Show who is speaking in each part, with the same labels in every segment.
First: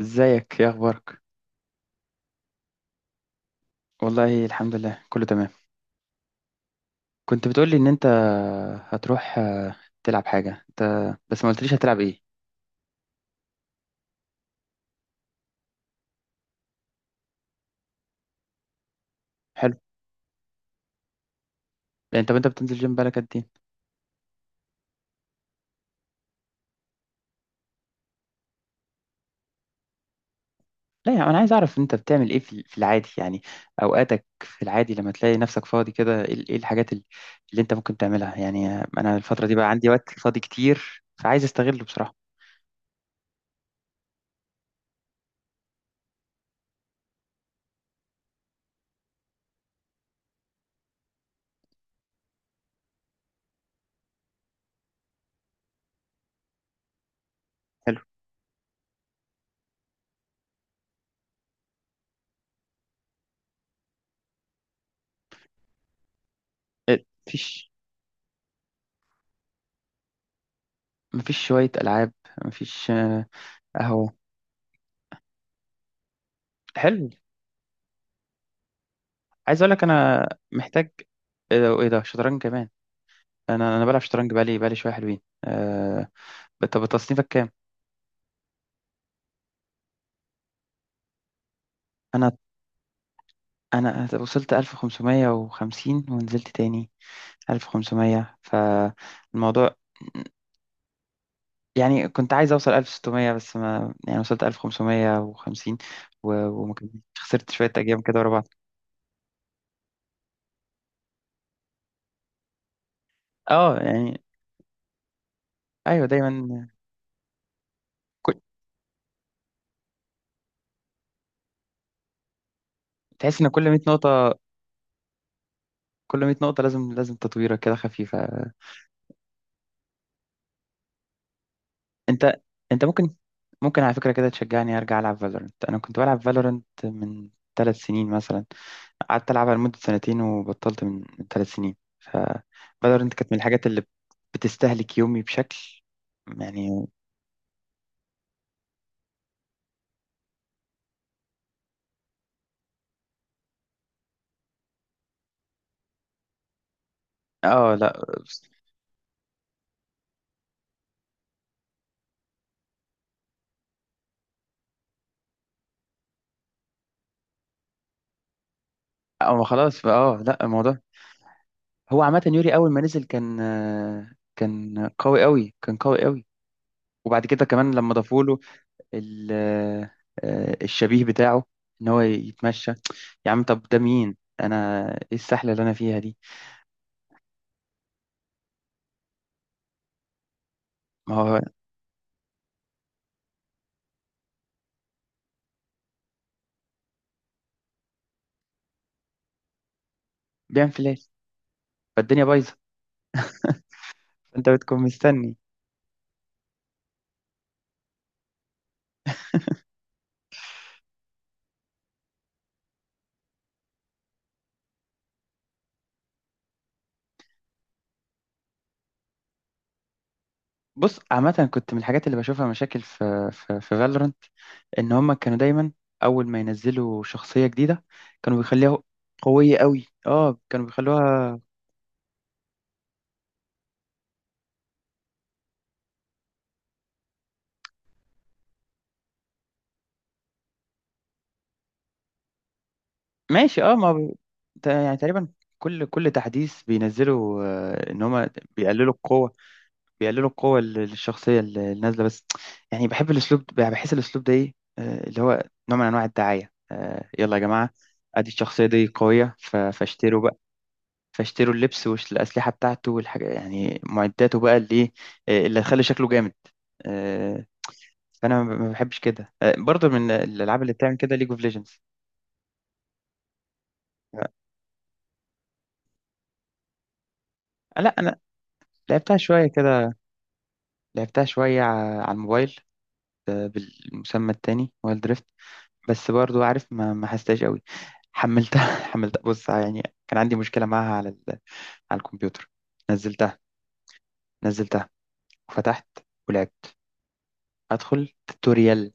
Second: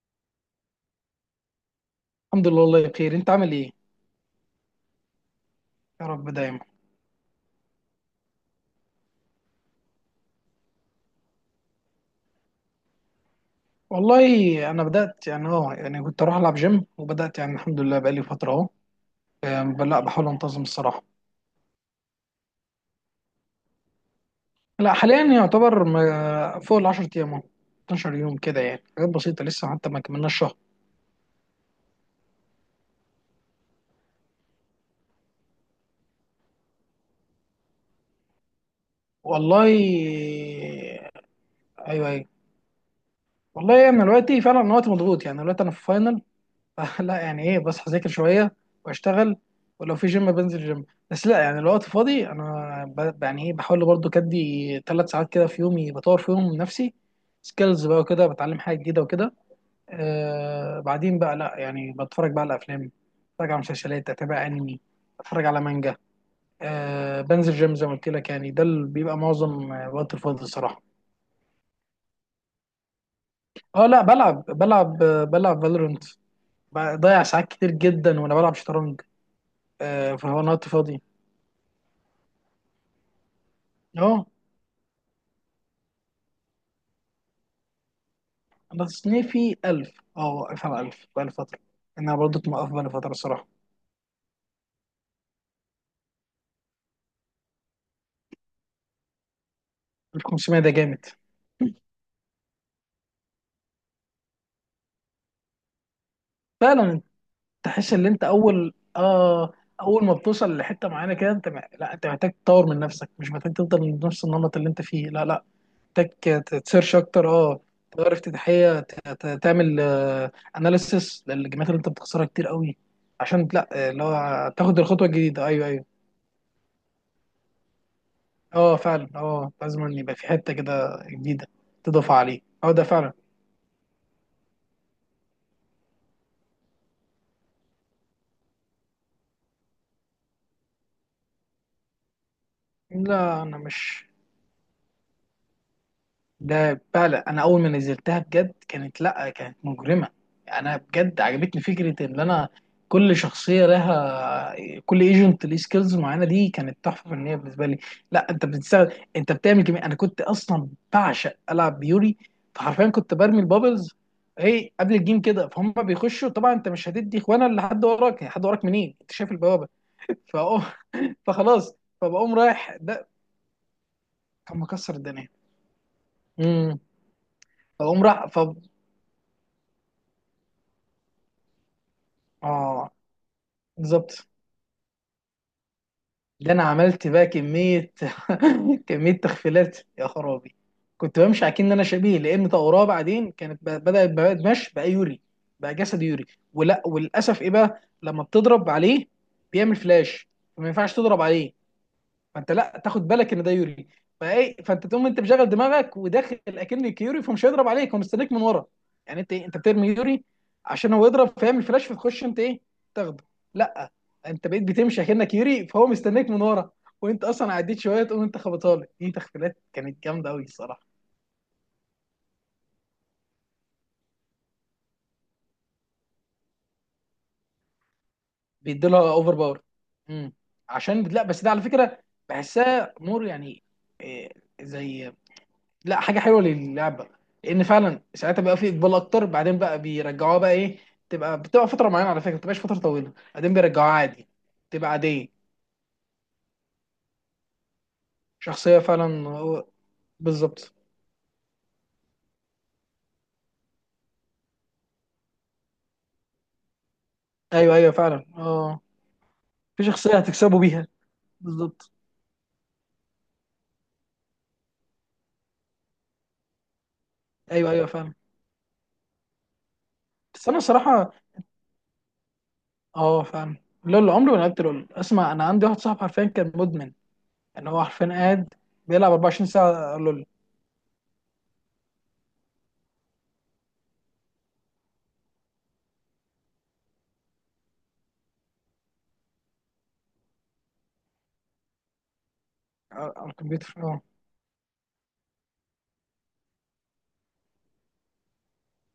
Speaker 1: ازيك، ايه اخبارك؟
Speaker 2: الحمد لله، والله بخير. انت عامل ايه؟
Speaker 1: والله الحمد لله، كله تمام.
Speaker 2: يا رب دايما.
Speaker 1: كنت بتقولي ان انت هتروح، تلعب حاجه. انت بس ما قلتليش هتلعب ايه.
Speaker 2: والله انا بدات، يعني يعني كنت اروح العب جيم. وبدات، يعني الحمد لله بقالي فتره اهو. يعني
Speaker 1: حلو.
Speaker 2: لا، بحاول انتظم الصراحه.
Speaker 1: يعني طب انت بتنزل جيم بقالك قد ايه؟
Speaker 2: لا، حاليا يعتبر فوق ال 10 ايام اهو. 12 يوم كده، يعني حاجات بسيطه لسه، حتى ما كملناش شهر.
Speaker 1: لا يعني انا عايز اعرف انت بتعمل ايه في العادي يعني. اوقاتك في العادي لما تلاقي نفسك فاضي كده، ايه ال- إيه الحاجات ال- اللي انت ممكن تعملها؟ يعني آه، انا الفتره دي بقى عندي وقت
Speaker 2: والله.
Speaker 1: فاضي كتير فعايز استغله
Speaker 2: ايوه، ايوه.
Speaker 1: بصراحه.
Speaker 2: والله انا يعني دلوقتي فعلا، انا وقتي مضغوط، يعني دلوقتي انا في فاينل. لا يعني ايه، بصحى اذاكر شويه. واشتغل. ولو في جيم بنزل جيم. بس لا يعني الوقت فاضي انا، يعني ايه، بحاول برضو كدي 3 ساعات كده في يومي، بطور فيهم من نفسي. سكيلز بقى
Speaker 1: حلو.
Speaker 2: وكده، بتعلم حاجه جديده وكده. بعدين بقى، لا يعني بتفرج بقى على افلام. بتفرج على مسلسلات، اتابع انمي. بتفرج على مانجا.
Speaker 1: إيه،
Speaker 2: بنزل
Speaker 1: مفيش؟
Speaker 2: جيم زي ما قلت لك، يعني ده اللي بيبقى معظم وقت الفاضي الصراحه.
Speaker 1: مفيش شويه العاب؟ مفيش
Speaker 2: اه لا،
Speaker 1: قهوه؟
Speaker 2: بلعب، بلعب فالورنت.
Speaker 1: حلو.
Speaker 2: بضيع ساعات كتير جدا وانا بلعب شطرنج.
Speaker 1: عايز اقول لك انا
Speaker 2: فهو انا وقت
Speaker 1: محتاج.
Speaker 2: فاضي.
Speaker 1: ايه ده؟ إيه ده؟ شطرنج كمان؟ انا بلعب
Speaker 2: اه
Speaker 1: شطرنج بقالي شويه حلوين طب تصنيفك كام؟
Speaker 2: انا تصنيفي 1000. اه واقف على 1000 بقالي فتره. انا
Speaker 1: انا
Speaker 2: برضو موقف بقالي فتره الصراحه.
Speaker 1: انا وصلت 1550 ونزلت تاني 1500 فالموضوع.
Speaker 2: ال 500 ده جامد.
Speaker 1: يعني كنت عايز اوصل 1600 بس ما يعني وصلت 1550 و- وما
Speaker 2: فعلا
Speaker 1: كملتش،
Speaker 2: انت.
Speaker 1: خسرت شويه
Speaker 2: تحس
Speaker 1: ايام
Speaker 2: ان
Speaker 1: كده
Speaker 2: انت،
Speaker 1: ورا بعض.
Speaker 2: اول ما بتوصل لحته معينه كده انت لا، انت محتاج تطور من نفسك، مش محتاج
Speaker 1: اه
Speaker 2: تفضل من
Speaker 1: يعني
Speaker 2: نفس النمط اللي انت فيه. لا، لا.
Speaker 1: ايوه
Speaker 2: محتاج
Speaker 1: دايما.
Speaker 2: تسيرش اكتر. اه تغير
Speaker 1: كل...
Speaker 2: افتتاحيه، تعمل اناليسيس للجيمات اللي انت بتخسرها كتير قوي.
Speaker 1: تحس
Speaker 2: عشان
Speaker 1: ان
Speaker 2: لا،
Speaker 1: كل 100
Speaker 2: اللي
Speaker 1: نقطه،
Speaker 2: هو تاخد الخطوه الجديده. ايوه، ايوه.
Speaker 1: كل 100 نقطه لازم لازم تطويره كده خفيفه.
Speaker 2: اه فعلا. اه لازم ان يبقى في حته كده جديده، تضاف
Speaker 1: انت
Speaker 2: عليه. اه ده
Speaker 1: انت
Speaker 2: فعلا.
Speaker 1: ممكن، ممكن على فكرة كده تشجعني ارجع العب فالورنت. انا كنت بلعب فالورنت من ثلاث سنين مثلا، قعدت العبها لمدة سنتين وبطلت من ثلاث سنين ف فالورنت كانت من
Speaker 2: لا انا
Speaker 1: الحاجات اللي
Speaker 2: مش.
Speaker 1: بتستهلك يومي بشكل
Speaker 2: ده
Speaker 1: يعني.
Speaker 2: فعلا، انا اول ما نزلتها بجد كانت، لا كانت مجرمه. انا بجد عجبتني فكره ان انا، كل شخصيه لها، كل ايجنت ليه سكيلز معينه. دي كانت تحفه فنيه بالنسبه
Speaker 1: اه
Speaker 2: لي.
Speaker 1: لا.
Speaker 2: لا، انت بتستخدم، انت بتعمل كمية. انا كنت اصلا بعشق العب بيوري. فحرفيا كنت برمي البابلز، ايه، قبل الجيم كده فهم بيخشوا طبعا. انت مش هتدي اخوانا اللي حد وراك، يعني حد وراك منين؟ انت شايف
Speaker 1: اه
Speaker 2: البوابه.
Speaker 1: خلاص بقى. اه لا،
Speaker 2: فأقوم.
Speaker 1: الموضوع
Speaker 2: فخلاص.
Speaker 1: هو عامة
Speaker 2: فبقوم
Speaker 1: يوري اول
Speaker 2: رايح
Speaker 1: ما نزل
Speaker 2: ده.
Speaker 1: كان،
Speaker 2: كان
Speaker 1: كان
Speaker 2: مكسر
Speaker 1: قوي
Speaker 2: الدنيا.
Speaker 1: قوي، كان قوي قوي.
Speaker 2: امم.
Speaker 1: وبعد كده كمان لما
Speaker 2: فبقوم
Speaker 1: ضافوا
Speaker 2: رايح
Speaker 1: له ال- الشبيه بتاعه ان هو يتمشى.
Speaker 2: اه،
Speaker 1: يا عم طب ده مين؟
Speaker 2: بالظبط.
Speaker 1: انا ايه السحله اللي انا فيها دي؟
Speaker 2: ده انا عملت بقى كميه. كميه تخفيلات يا خرابي.
Speaker 1: ما
Speaker 2: كنت
Speaker 1: هو
Speaker 2: بمشي اكن ان انا شبيه لان طوراء. بعدين كانت بدات بقى مشي بقى يوري. بقى جسد يوري. ولا وللاسف ايه بقى لما بتضرب عليه، بيعمل فلاش. فما
Speaker 1: بيعمل
Speaker 2: ينفعش
Speaker 1: فلاش،
Speaker 2: تضرب عليه.
Speaker 1: فالدنيا
Speaker 2: فانت
Speaker 1: بايظه.
Speaker 2: لا تاخد بالك ان ده يوري.
Speaker 1: فانت
Speaker 2: فايه،
Speaker 1: بتكون
Speaker 2: فانت تقوم انت
Speaker 1: مستني.
Speaker 2: مشغل دماغك وداخل اكنك يوري فمش هيضرب عليك. هو مستنيك من ورا. يعني انت إيه، انت بترمي يوري عشان هو يضرب فيعمل فلاش، فتخش انت ايه، تاخده. لا، انت بقيت بتمشي اكنك يوري فهو مستنيك من ورا. وانت اصلا عديت شويه تقوم انت خبطها له. دي تخفيلات كانت جامده قوي الصراحه.
Speaker 1: بص، عامه كنت من الحاجات اللي بشوفها مشاكل في فالورنت ان هم كانوا دايما اول ما ينزلوا شخصيه جديده كانوا بيخليها
Speaker 2: بيدوا لها اوفر
Speaker 1: قويه
Speaker 2: باور.
Speaker 1: قوي.
Speaker 2: امم.
Speaker 1: اه كانوا
Speaker 2: عشان لا،
Speaker 1: بيخلوها.
Speaker 2: بس ده على فكره بحسها مور، يعني إيه، زي، لا حاجه حلوه للعبه. لان فعلا ساعتها بقى في اقبال اكتر. بعدين بقى بيرجعوها بقى ايه، بتبقى فتره معينه. على فكره ما بتبقاش فتره طويله، بعدين
Speaker 1: ماشي. اه ما
Speaker 2: بيرجعوها
Speaker 1: هو
Speaker 2: عادي.
Speaker 1: ده
Speaker 2: تبقى
Speaker 1: يعني تقريبا
Speaker 2: عاديه.
Speaker 1: كل تحديث بينزلوا، ان هم
Speaker 2: شخصيه
Speaker 1: بيقللوا
Speaker 2: فعلا
Speaker 1: القوه، بيقللوا القوة
Speaker 2: بالظبط.
Speaker 1: ال- الشخصية ال- النازلة بس. يعني بحب الأسلوب ده- بحس الأسلوب ده إيه، اللي هو نوع من أنواع الدعاية. يلا يا جماعة،
Speaker 2: ايوه، ايوه، فعلا.
Speaker 1: أدي الشخصية
Speaker 2: اه
Speaker 1: دي قوية ف-
Speaker 2: في شخصيه
Speaker 1: فاشتروا بقى،
Speaker 2: هتكسبوا بيها.
Speaker 1: فاشتروا اللبس
Speaker 2: بالظبط.
Speaker 1: والأسلحة بتاعته والحاجة يعني معداته بقى اللي إيه، اللي هتخلي شكله جامد. آه،
Speaker 2: ايوه، ايوه، فعلا.
Speaker 1: فأنا ما بحبش كده، برضه من
Speaker 2: بس انا
Speaker 1: الألعاب اللي بتعمل
Speaker 2: الصراحه،
Speaker 1: كده ليج اوف ليجندز.
Speaker 2: اه فعلا. لول، عمري ما لعبت لول. اسمع، انا عندي واحد صاحبي حرفيا كان مدمن. يعني هو
Speaker 1: لا
Speaker 2: حرفيا
Speaker 1: أنا
Speaker 2: قاعد بيلعب
Speaker 1: لعبتها شوية
Speaker 2: 24
Speaker 1: كده،
Speaker 2: ساعه لول.
Speaker 1: لعبتها شوية ع- على الموبايل، بالمسمى التاني وايلد. بس برضو عارف ما حستهاش قوي. حملتها حملتها. بص يعني كان عندي مشكلة معاها على ال... على الكمبيوتر.
Speaker 2: على
Speaker 1: نزلتها،
Speaker 2: الكمبيوتر، اه.
Speaker 1: نزلتها وفتحت ولعبت، ادخل توتوريال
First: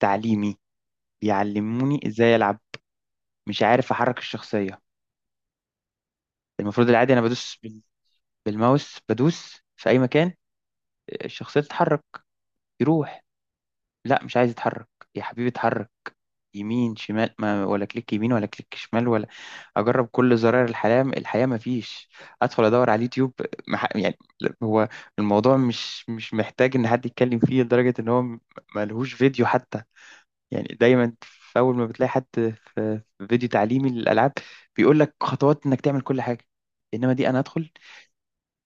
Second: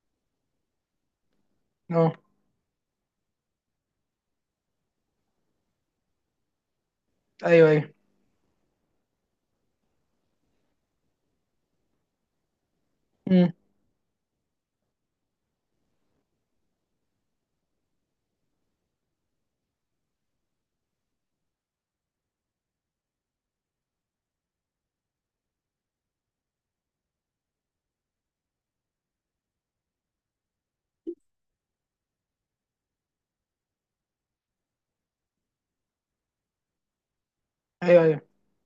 Speaker 1: تعليمي بيعلموني
Speaker 2: اه.
Speaker 1: ازاي العب. مش عارف احرك الشخصية. المفروض العادي انا بدوس
Speaker 2: ايوه،
Speaker 1: بال...
Speaker 2: ايوه.
Speaker 1: بالماوس، بدوس في اي مكان الشخصية تتحرك، يروح.
Speaker 2: امم.
Speaker 1: لا مش عايز يتحرك. يا حبيبي اتحرك يمين شمال. ما ولا كليك يمين ولا كليك شمال ولا، اجرب كل زراير الحياه، الحياه ما فيش. ادخل ادور على اليوتيوب. مح... يعني لا، هو الموضوع مش محتاج ان حد يتكلم فيه لدرجه ان هو م- ملهوش فيديو حتى. يعني دايما في اول ما بتلاقي حد في في فيديو تعليمي للالعاب بيقول لك خطوات انك تعمل كل حاجه. انما دي انا ادخل
Speaker 2: ايوه، ايوه.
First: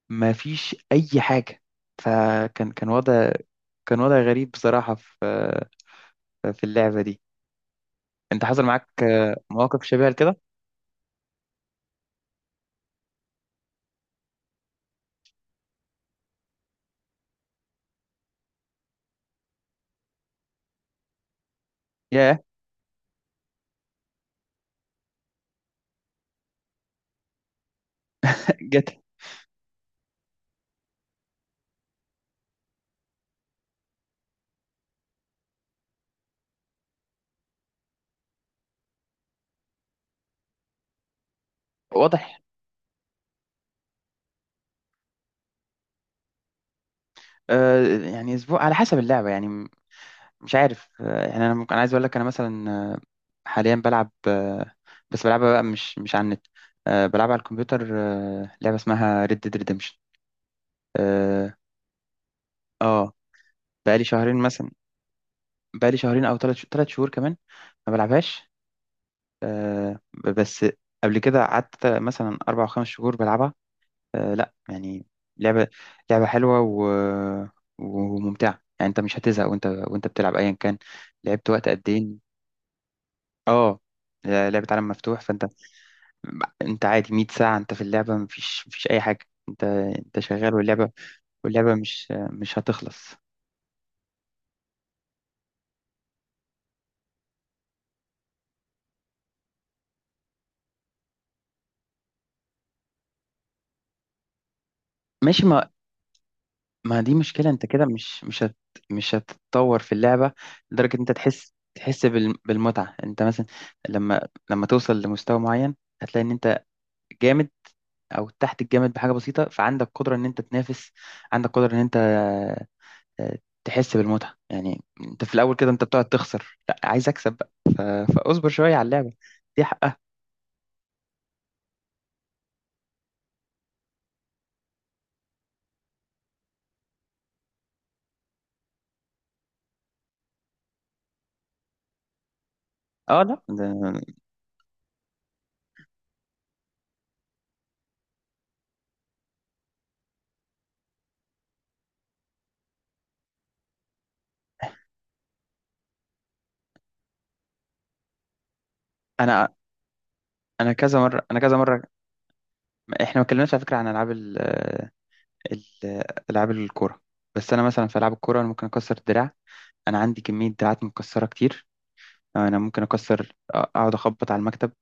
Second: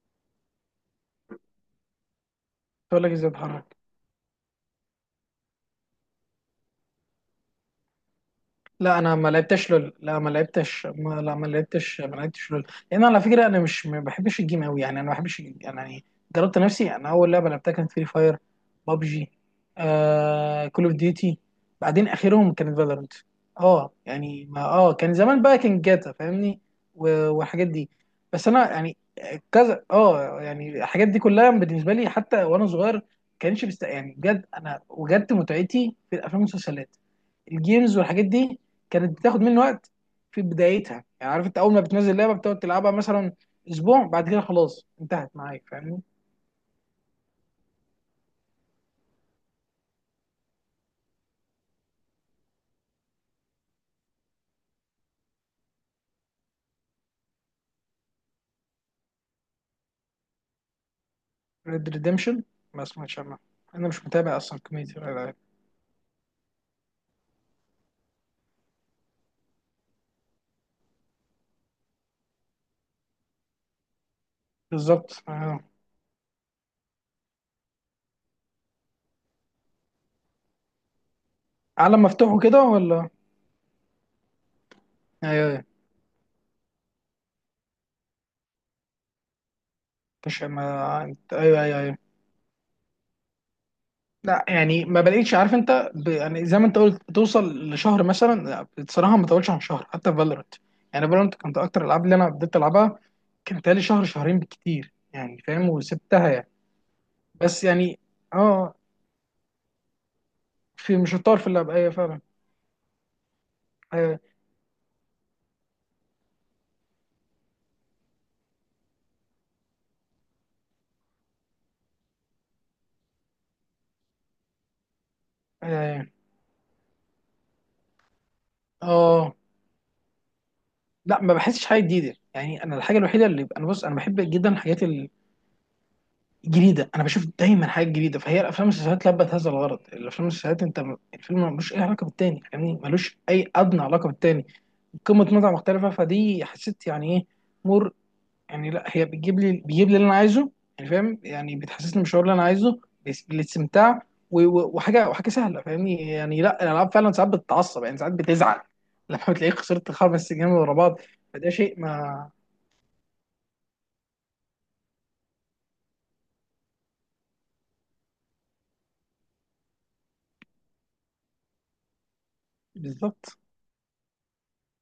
Speaker 1: ما فيش اي حاجه. فكان كان
Speaker 2: تقول لك ازاي
Speaker 1: وضع،
Speaker 2: اتحرك.
Speaker 1: كان وضع غريب بصراحه في في اللعبه دي. انت حصل معاك
Speaker 2: لا انا ما لعبتش
Speaker 1: مواقف
Speaker 2: لول،
Speaker 1: شبيهه
Speaker 2: لا ما
Speaker 1: لكده؟
Speaker 2: لعبتش، ما، لا، ما لعبتش، ما لعبتش لول، لان على فكره انا مش ما بحبش الجيم قوي، يعني انا ما بحبش الجيم. يعني جربت نفسي. انا اول لعبه لعبتها كانت فري فاير، بابجي، كول اوف ديوتي، بعدين
Speaker 1: يا
Speaker 2: اخرهم كانت فالورنت. اه يعني ما، كان زمان بقى كان جاتا، فاهمني؟ والحاجات دي. بس انا
Speaker 1: جت.
Speaker 2: يعني، كذا، يعني الحاجات دي كلها بالنسبه لي، حتى وانا صغير، كانش يعني بجد انا وجدت متعتي في الافلام والمسلسلات. الجيمز والحاجات دي كانت بتاخد مني وقت في بدايتها، يعني عارف انت، اول ما بتنزل لعبه
Speaker 1: واضح.
Speaker 2: بتقعد تلعبها مثلا اسبوع، بعد كده خلاص انتهت معاك، فاهمني؟
Speaker 1: آه يعني اسبوع على حسب اللعبه يعني م- مش عارف. آه يعني انا ممكن، أنا عايز اقول لك انا مثلا حاليا بلعب آه، بس بلعبها بقى مش على النت. آه بلعب على الكمبيوتر. آه لعبه اسمها ريد ديد ريدمشن. اه
Speaker 2: ريد ريديمشن، ما
Speaker 1: آه،
Speaker 2: سمعتش عنها. انا
Speaker 1: بقالي
Speaker 2: مش
Speaker 1: شهرين
Speaker 2: متابع اصلا
Speaker 1: مثلا،
Speaker 2: كميه الالعاب.
Speaker 1: بقالي شهرين او ثلاث شهور كمان ما بلعبهاش. آه ب- بس قبل كده قعدت مثلا اربع او خمس شهور بلعبها. آه لا يعني
Speaker 2: بالظبط، آه.
Speaker 1: لعبة، لعبة حلوة و... وممتعة، يعني انت مش هتزهق وانت بتلعب ايا كان. لعبت وقت قد
Speaker 2: عالم
Speaker 1: ايه؟
Speaker 2: مفتوح وكده ولا؟
Speaker 1: اه لعبة عالم مفتوح، فانت
Speaker 2: ايوه، ايوه.
Speaker 1: انت عادي 100 ساعة انت في اللعبة مفيش، مفيش اي حاجة. انت
Speaker 2: مش،
Speaker 1: شغال واللعبة،
Speaker 2: ما انت، ايوه،
Speaker 1: واللعبة
Speaker 2: ايوه، ايوه.
Speaker 1: مش هتخلص.
Speaker 2: لا يعني ما بلاقيش، عارف انت، يعني زي ما انت قلت بتوصل لشهر مثلا، لا، بصراحه ما طولش عن شهر، حتى في فالورانت. يعني فالورانت كانت اكتر الالعاب اللي انا بديت العبها، كانت لي شهر شهرين بالكتير يعني،
Speaker 1: ماشي.
Speaker 2: فاهم؟
Speaker 1: ما
Speaker 2: وسبتها يعني.
Speaker 1: ما دي مشكلة،
Speaker 2: بس
Speaker 1: انت كده
Speaker 2: يعني،
Speaker 1: مش هت
Speaker 2: اه،
Speaker 1: مش هتتطور في اللعبة لدرجة
Speaker 2: في،
Speaker 1: انت
Speaker 2: مش هتطور في
Speaker 1: تحس،
Speaker 2: اللعبه، ايه
Speaker 1: تحس
Speaker 2: فعلا.
Speaker 1: بال- بالمتعة. انت مثلا
Speaker 2: ايوه.
Speaker 1: لما لما توصل لمستوى معين هتلاقي ان انت جامد او تحت الجامد بحاجه بسيطه، فعندك قدره ان انت تنافس، عندك قدره ان انت، آه، تحس بالمتعه. يعني انت في الاول كده انت بتقعد
Speaker 2: اه.
Speaker 1: تخسر، لا عايز اكسب بقى. ف- فاصبر شويه على اللعبه،
Speaker 2: آه.
Speaker 1: دي حقها.
Speaker 2: لا ما بحسش حاجه جديده، يعني انا الحاجه الوحيده اللي انا، بص، انا بحب جدا الحاجات جديده، انا بشوف دايما حاجات جديده، فهي الافلام والمسلسلات لبت هذا الغرض. الافلام والمسلسلات انت الفيلم ملوش اي علاقه بالتاني، فاهمني؟ ملوش
Speaker 1: اه لا
Speaker 2: اي ادنى
Speaker 1: ده-
Speaker 2: علاقه بالتاني. قمه متعه مختلفه، فدي حسيت يعني ايه، مر. يعني لا هي بتجيب لي، بيجيب لي اللي انا عايزه، يعني فاهم؟ يعني بتحسسني بالشعور اللي انا عايزه، بالاستمتاع. وحاجه سهله، فاهمني؟ يعني لا الالعاب فعلا ساعات بتتعصب، يعني ساعات بتزعل. لما
Speaker 1: انا،
Speaker 2: بتلاقيك خسرت 5 جيم
Speaker 1: انا
Speaker 2: ورا بعض،
Speaker 1: كذا مره، انا
Speaker 2: فده
Speaker 1: كذا
Speaker 2: شيء
Speaker 1: مره.
Speaker 2: ما.
Speaker 1: احنا ما اتكلمناش على فكره عن العاب ال- ال- العاب الكوره. بس انا مثلا في العاب الكوره انا ممكن اكسر الدراع. انا عندي كميه دراعات مكسره كتير. انا ممكن اكسر
Speaker 2: بالظبط.
Speaker 1: اقعد اخبط على المكتب،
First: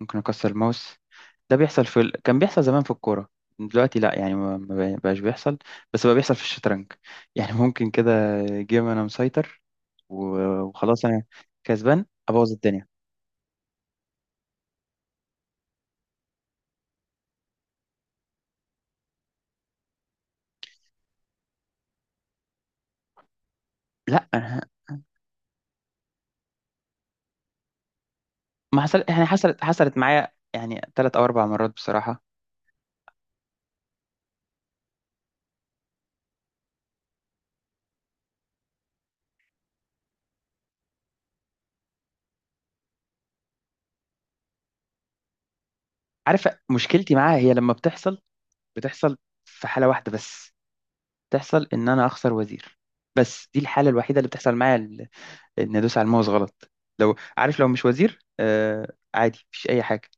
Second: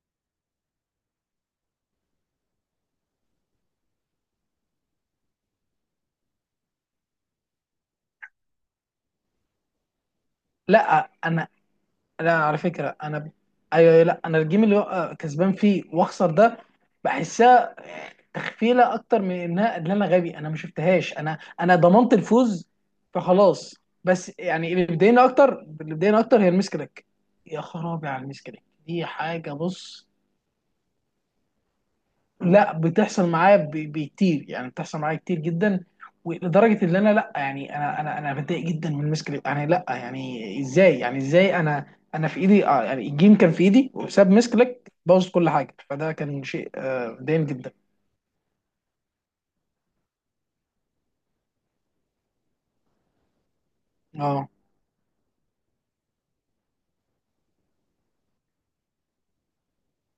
Speaker 1: ممكن اكسر الماوس. ده بيحصل في ال... كان بيحصل زمان في الكوره. دلوقتي لا يعني ما بقاش بيحصل. بس بقى بيحصل في الشطرنج يعني ممكن كده جيم انا مسيطر و- وخلاص
Speaker 2: لا
Speaker 1: انا
Speaker 2: انا.
Speaker 1: كسبان
Speaker 2: لا
Speaker 1: ابوظ
Speaker 2: على
Speaker 1: الدنيا.
Speaker 2: فكره انا ايوه، أيوة، لا انا الجيم اللي هو كسبان فيه واخسر ده، بحسها تخفيله اكتر من انها ان انا غبي، انا ما شفتهاش، انا ضمنت الفوز فخلاص.
Speaker 1: لا
Speaker 2: بس
Speaker 1: أنا،
Speaker 2: يعني، اللي بيضايقني اكتر، اللي بيضايقني اكتر، هي المسكلك. يا خرابي على المسكلك،
Speaker 1: ما حصل
Speaker 2: دي
Speaker 1: يعني،
Speaker 2: حاجه،
Speaker 1: حصلت حصلت
Speaker 2: بص.
Speaker 1: معايا يعني ثلاث او اربع مرات بصراحه.
Speaker 2: لا بتحصل معايا بكتير، يعني بتحصل معايا كتير جدا. ولدرجه ان انا، لا يعني انا، انا بتضايق جدا من مسك، يعني لا، يعني ازاي، يعني ازاي انا، انا في ايدي، يعني الجيم كان في ايدي وبسبب مسكلك بوظت كل حاجه، فده كان
Speaker 1: عارف
Speaker 2: شيء
Speaker 1: مشكلتي معاها
Speaker 2: مضايقني
Speaker 1: هي
Speaker 2: جدا.
Speaker 1: لما بتحصل، بتحصل في حاله واحده بس. تحصل ان انا اخسر وزير، بس دي الحاله الوحيده اللي
Speaker 2: اه،
Speaker 1: بتحصل معايا، ان ادوس على الماوس غلط. لو عارف لو مش وزير آه عادي مفيش اي حاجه.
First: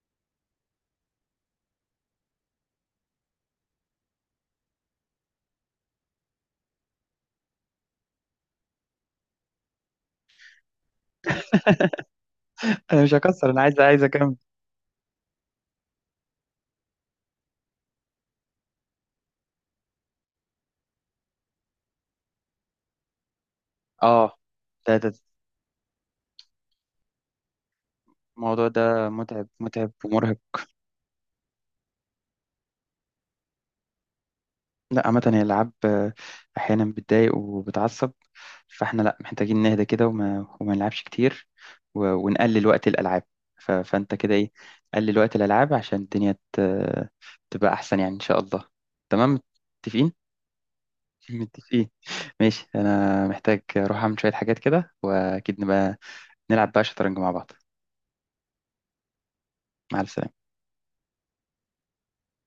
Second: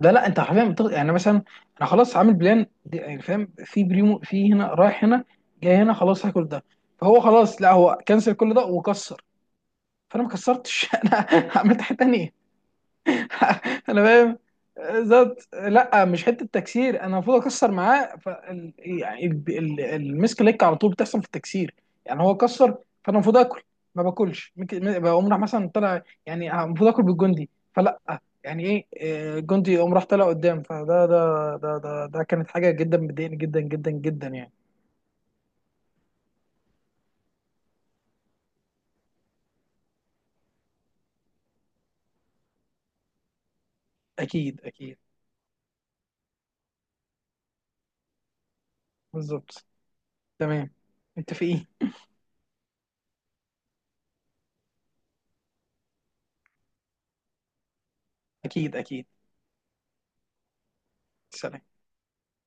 Speaker 2: لا، لا، انت حرفيا يعني مثلا انا خلاص عامل بلان يعني فاهم؟ في بريمو، في هنا رايح هنا جاي هنا، خلاص هاكل ده. فهو خلاص، لا هو كنسل كل ده وكسر. فانا ما كسرتش. انا عملت حاجه تانيه.
Speaker 1: انا مش هكسر، انا عايز، عايز
Speaker 2: انا
Speaker 1: اكمل.
Speaker 2: فاهم. ذات، لا مش حته تكسير، انا المفروض اكسر معاه يعني المسك ليك على طول بتحصل في التكسير. يعني هو كسر، فانا المفروض اكل، ما
Speaker 1: اه
Speaker 2: باكلش،
Speaker 1: ده
Speaker 2: ممكن
Speaker 1: ده
Speaker 2: بقوم راح مثلا طلع. يعني المفروض اكل بالجندي، فلا، يعني
Speaker 1: الموضوع
Speaker 2: ايه،
Speaker 1: ده متعب،
Speaker 2: الجندي
Speaker 1: متعب
Speaker 2: يقوم راح طلع
Speaker 1: ومرهق.
Speaker 2: قدام. فده ده ده ده ده كانت حاجه جدا مضايقني جدا جدا جدا يعني.
Speaker 1: لا عامه هي الالعاب، احيانا بتضايق وبتعصب. فاحنا لا محتاجين نهدى كده وما نلعبش كتير و- ونقلل وقت الالعاب. ف... فانت كده ايه،
Speaker 2: اكيد، اكيد.
Speaker 1: قلل وقت الالعاب عشان الدنيا ت... تبقى احسن يعني ان شاء الله. تمام.
Speaker 2: بالظبط.
Speaker 1: متفقين.
Speaker 2: تمام. متفقين.
Speaker 1: متفقين. ماشي انا محتاج اروح اعمل شوية حاجات كده. واكيد نبقى نلعب بقى شطرنج مع بعض.
Speaker 2: اكيد، اكيد.
Speaker 1: مع السلامة.
Speaker 2: سلام.